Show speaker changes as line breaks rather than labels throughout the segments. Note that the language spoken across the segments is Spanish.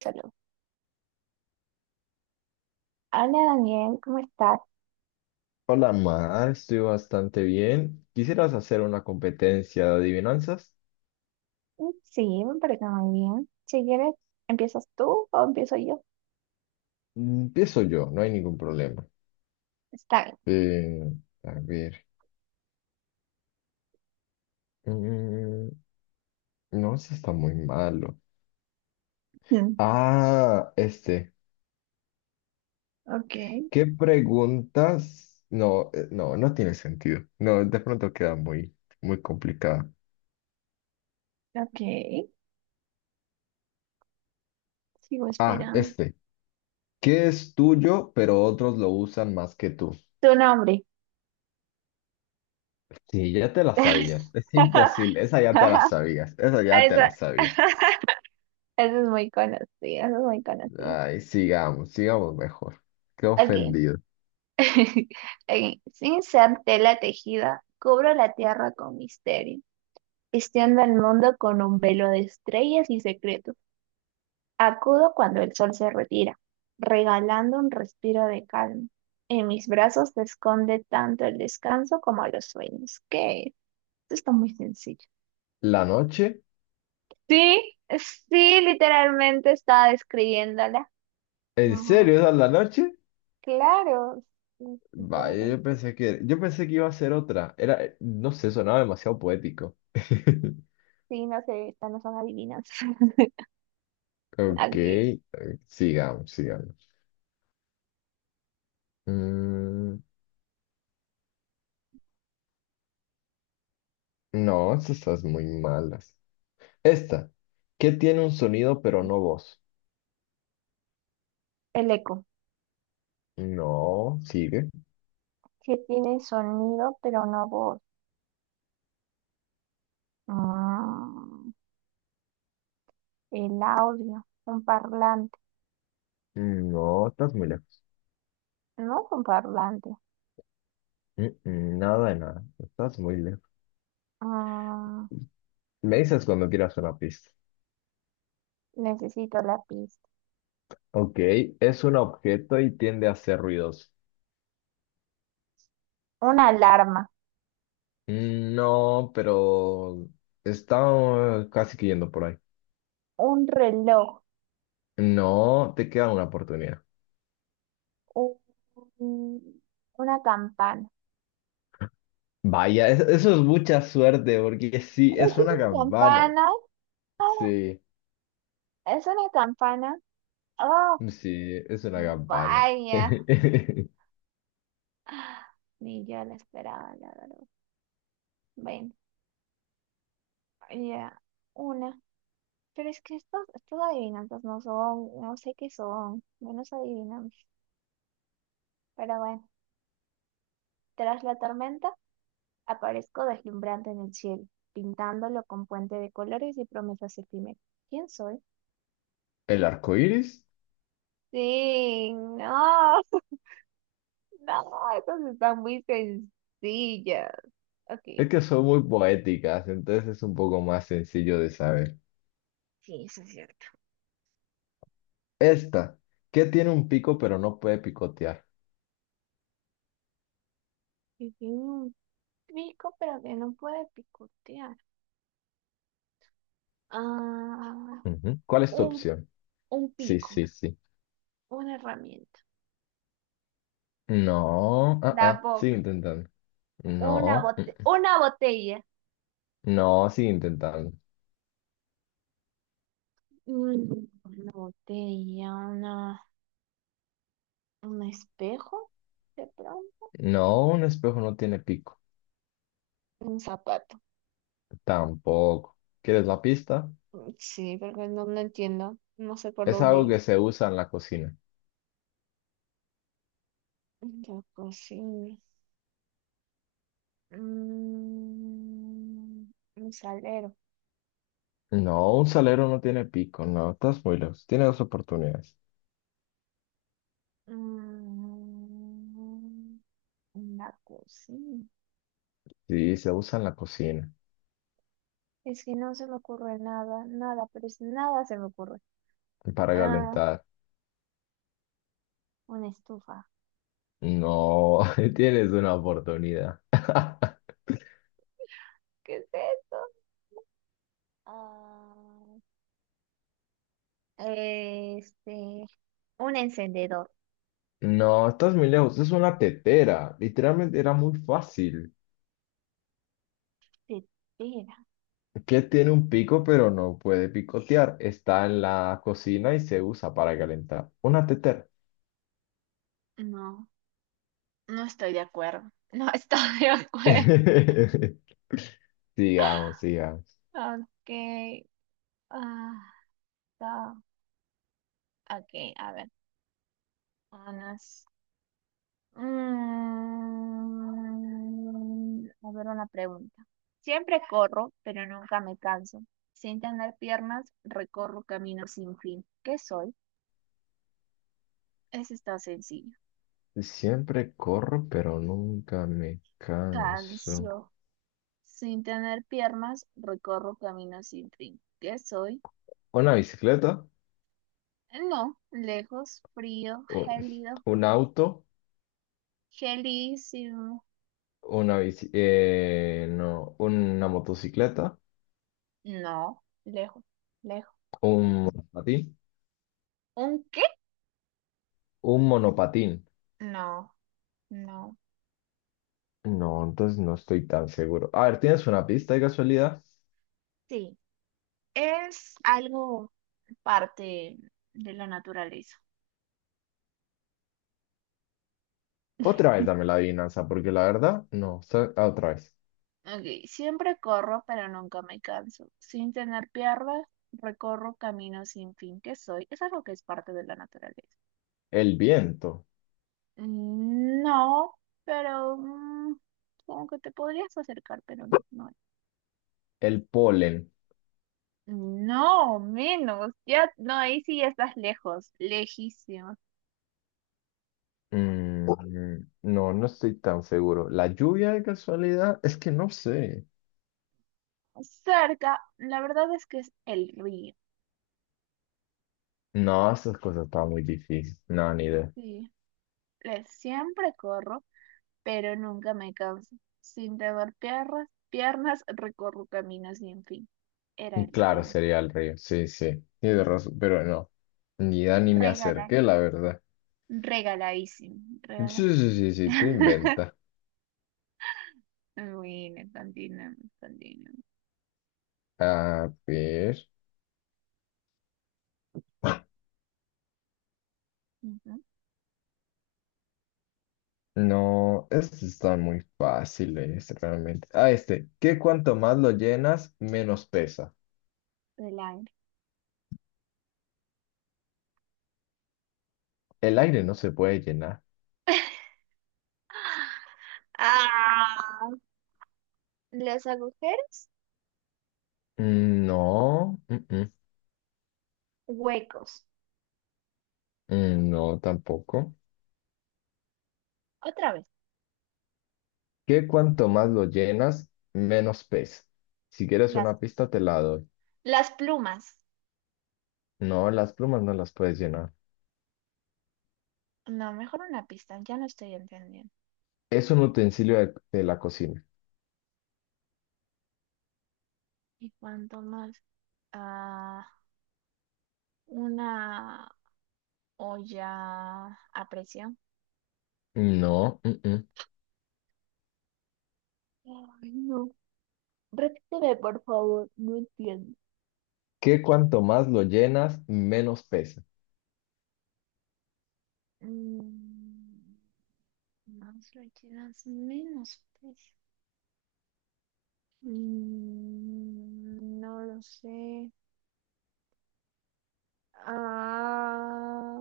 Salud. Hola Daniel, ¿cómo estás?
Hola, Mar, estoy bastante bien. ¿Quisieras hacer una competencia de adivinanzas?
Mm, sí, me parece muy bien. Si quieres, ¿empiezas tú o empiezo yo?
Empiezo yo, no hay ningún problema.
Está bien.
Eh, a ver, mm, no, si está muy malo.
Mm,
Ah, este,
okay,
¿qué preguntas? No, no, tiene sentido. No, de pronto queda muy complicada.
okay, sigo
Ah,
esperando.
este, ¿qué es tuyo, pero otros lo usan más que tú?
Tu nombre.
Sí, ya te la sabías. Es imposible, esa ya te la sabías, esa ya te
Eso,
la sabías.
eso es muy conocido, eso es muy conocido.
Ay, sigamos, sigamos mejor. Qué
Ok.
ofendido.
Ok. Sin ser tela tejida, cubro la tierra con misterio, vistiendo el mundo con un velo de estrellas y secretos. Acudo cuando el sol se retira, regalando un respiro de calma. En mis brazos se esconde tanto el descanso como los sueños. ¿Qué? Esto está muy sencillo.
¿La noche?
Sí, sí, literalmente estaba describiéndola.
¿En
No,
serio esa es la noche?
claro. Sí, sí,
Vaya,
todo.
yo pensé que iba a ser otra. Era, no sé, sonaba demasiado poético.
Sí, no sé, estas no son adivinanzas.
Ok,
Alguien.
sigamos, sigamos. Mm, no, estas estás muy malas. Esta, ¿qué tiene un sonido pero no voz?
El eco,
No, sigue.
que tiene sonido pero no voz. Mm, el audio, un parlante.
No, estás muy lejos.
No es un parlante.
Mm, nada de nada, estás muy lejos.
Mm,
Me dices cuando quieras una pista.
Necesito la pista.
Ok, es un objeto y tiende a hacer ruidos.
Una alarma,
Mm, no, pero está casi que yendo por ahí.
un reloj,
No, te queda una oportunidad.
un, una campana.
Vaya, es- eso es mucha suerte porque sí,
Es
es una
una
campana.
campana. Ah,
Sí,
es una campana. Oh,
sí, es una campana.
vaya. Ni yo la esperaba, la verdad. Bueno, ya, una. Pero es que estos, estos adivinanzas no son, no sé qué son, menos adivinamos. Pero bueno, tras la tormenta aparezco deslumbrante en el cielo, pintándolo con puente de colores y promesas efímeras. ¿Quién soy?
¿El arco iris?
Sí, no, no, esas están muy sencillas. Ok, sí.
Es que son muy poéticas, entonces es un poco más sencillo de saber.
Sí, eso es cierto.
Esta, que tiene un pico pero no puede picotear.
Sí, sí, un pico, pero que no puede picotear. Ah,
Ujú. ¿Cuál es tu
un,
opción?
un
Sí,
pico,
sí, sí.
una herramienta,
No, ah,
la
ah, sigue
boca,
intentando.
una
No,
bote, una botella.
no, sigue intentando.
Mm, una botella, una, un espejo, de pronto,
No, un espejo no tiene pico.
un zapato.
Tampoco. ¿Quieres la pista?
Mm, sí, porque no, no entiendo, no sé por
Es
dónde
algo que
ir.
se usa en la cocina.
La cocina. Mm, un salero.
No, un salero no tiene pico. No, estás muy lejos. Tienes dos oportunidades.
Mm, una cocina.
Sí, se usa en la cocina
Es que no se me ocurre nada, nada, pero es nada se me ocurre.
para
Ah,
calentar.
una estufa.
No, tienes una oportunidad.
¿Qué es esto? Ah, este, un encendedor.
No, estás muy lejos. Es una tetera. Literalmente era muy fácil.
Tetera.
Que tiene un pico pero no puede picotear. Está en la cocina y se usa para calentar. Una tetera.
No, no estoy de acuerdo. No estoy de acuerdo.
Sigamos, sigamos.
Ok. Ah, está. Ok, a ver. Unas. Mm, a ver una pregunta. Siempre corro, pero nunca me canso. Sin tener piernas, recorro caminos sin fin. ¿Qué soy? Eso está sencillo.
Siempre corro pero nunca me canso.
Cancio. Sin tener piernas, recorro caminos sin fin. ¿Qué soy?
Una bicicleta,
No, lejos, frío,
un,
gélido,
un auto,
gelísimo.
una bici, no, una motocicleta,
No, lejos, lejos.
un monopatín,
¿Un qué?
un monopatín.
No, no.
No, entonces no estoy tan seguro. A ver, ¿tienes una pista de casualidad?
Sí, es algo parte de la naturaleza.
Otra vez dame la adivinanza, porque la verdad, no, sa- ah, otra vez.
Ok, siempre corro, pero nunca me canso. Sin tener piernas, recorro caminos sin fin que soy. Eso es lo que es parte de la naturaleza.
El viento,
Mm, no, pero mm, supongo que te podrías acercar, pero no, no es.
el polen.
No, menos. Ya, no, ahí sí ya estás lejos, lejísimo.
Mm, no, no estoy tan seguro. ¿La lluvia de casualidad? Es que no sé.
Cerca, la verdad es que es el río.
No, esas cosas estaban muy difíciles. No, ni idea.
Sí, le, siempre corro pero nunca me canso. Sin temor piernas, piernas recorro caminos sin fin. Era
Y
el
claro,
río.
sería el río. Sí, sí. Tienes razón, pero no. Ni idea ni me
Regala,
acerqué, la verdad.
regaladísimo,
Sí,
regaladísimo.
sí, sí, sí, tú inventa.
Bueno, continuamos, continuamos.
A ver.
Ujú,
No, estos están muy fáciles realmente. Ah, este, que cuanto más lo llenas, menos pesa.
del aire.
El aire no se puede llenar.
Ah, los agujeros,
No,
huecos.
no tampoco.
Otra vez,
Que cuanto más lo llenas, menos pesa. Si quieres
las,
una pista, te la doy.
las plumas.
No, las plumas no las puedes llenar.
No, mejor una pista, ya no estoy entendiendo.
Es un utensilio de la cocina.
Y cuanto más, ah, una o ya aprecio.
No, mm.
Ay, no. Repíteme, por favor, no entiendo.
Que cuanto más lo llenas, menos pesa.
Mm, más líquidas, menos precio. Mm, no lo sé. Ah,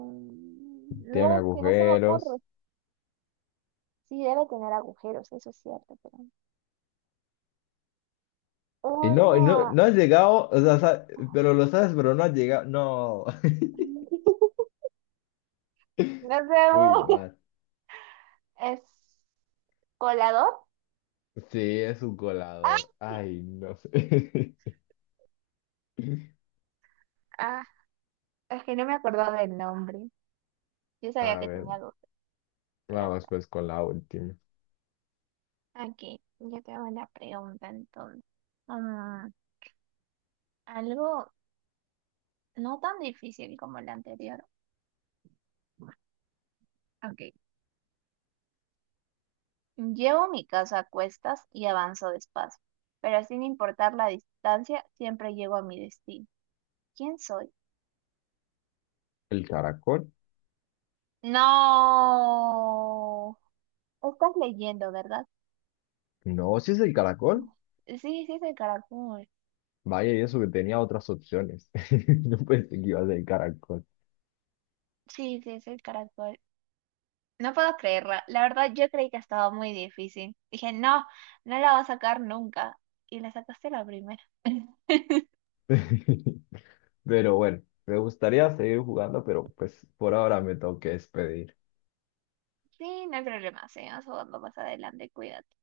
Tiene
no, que no se me
agujeros.
ocurre. Sí, debe tener agujeros, eso es cierto, pero
Y no,
una…
no has llegado, o sea, sa- pero lo sabes, pero no has llegado. No.
No sé,
Muy mal.
¿es colador?
Sí, es un
Ah,
colador. Ay, no sé.
ah, es que no me acordaba del nombre. Yo sabía
A
que
ver,
tenía 12, pero
vamos
hasta
pues con la última.
aquí. Yo te hago una pregunta entonces. Mm, algo no tan difícil como la anterior. Ok. Llevo mi casa a cuestas y avanzo despacio, pero sin importar la distancia, siempre llego a mi destino. ¿Quién soy?
¿El caracol?
No. Estás leyendo, ¿verdad?
No, si es el caracol.
Sí, sí es el caracol.
Vaya, y eso que tenía otras opciones. No pensé que iba a ser el caracol.
Sí, sí es el caracol. No puedo creerla. La verdad, yo creí que estaba muy difícil. Dije, no, no la va a sacar nunca. Y la sacaste la primera.
Pero bueno, me gustaría seguir jugando, pero pues por ahora me tengo que despedir.
Sí, no hay problema. Seguimos jugando más adelante. Cuídate.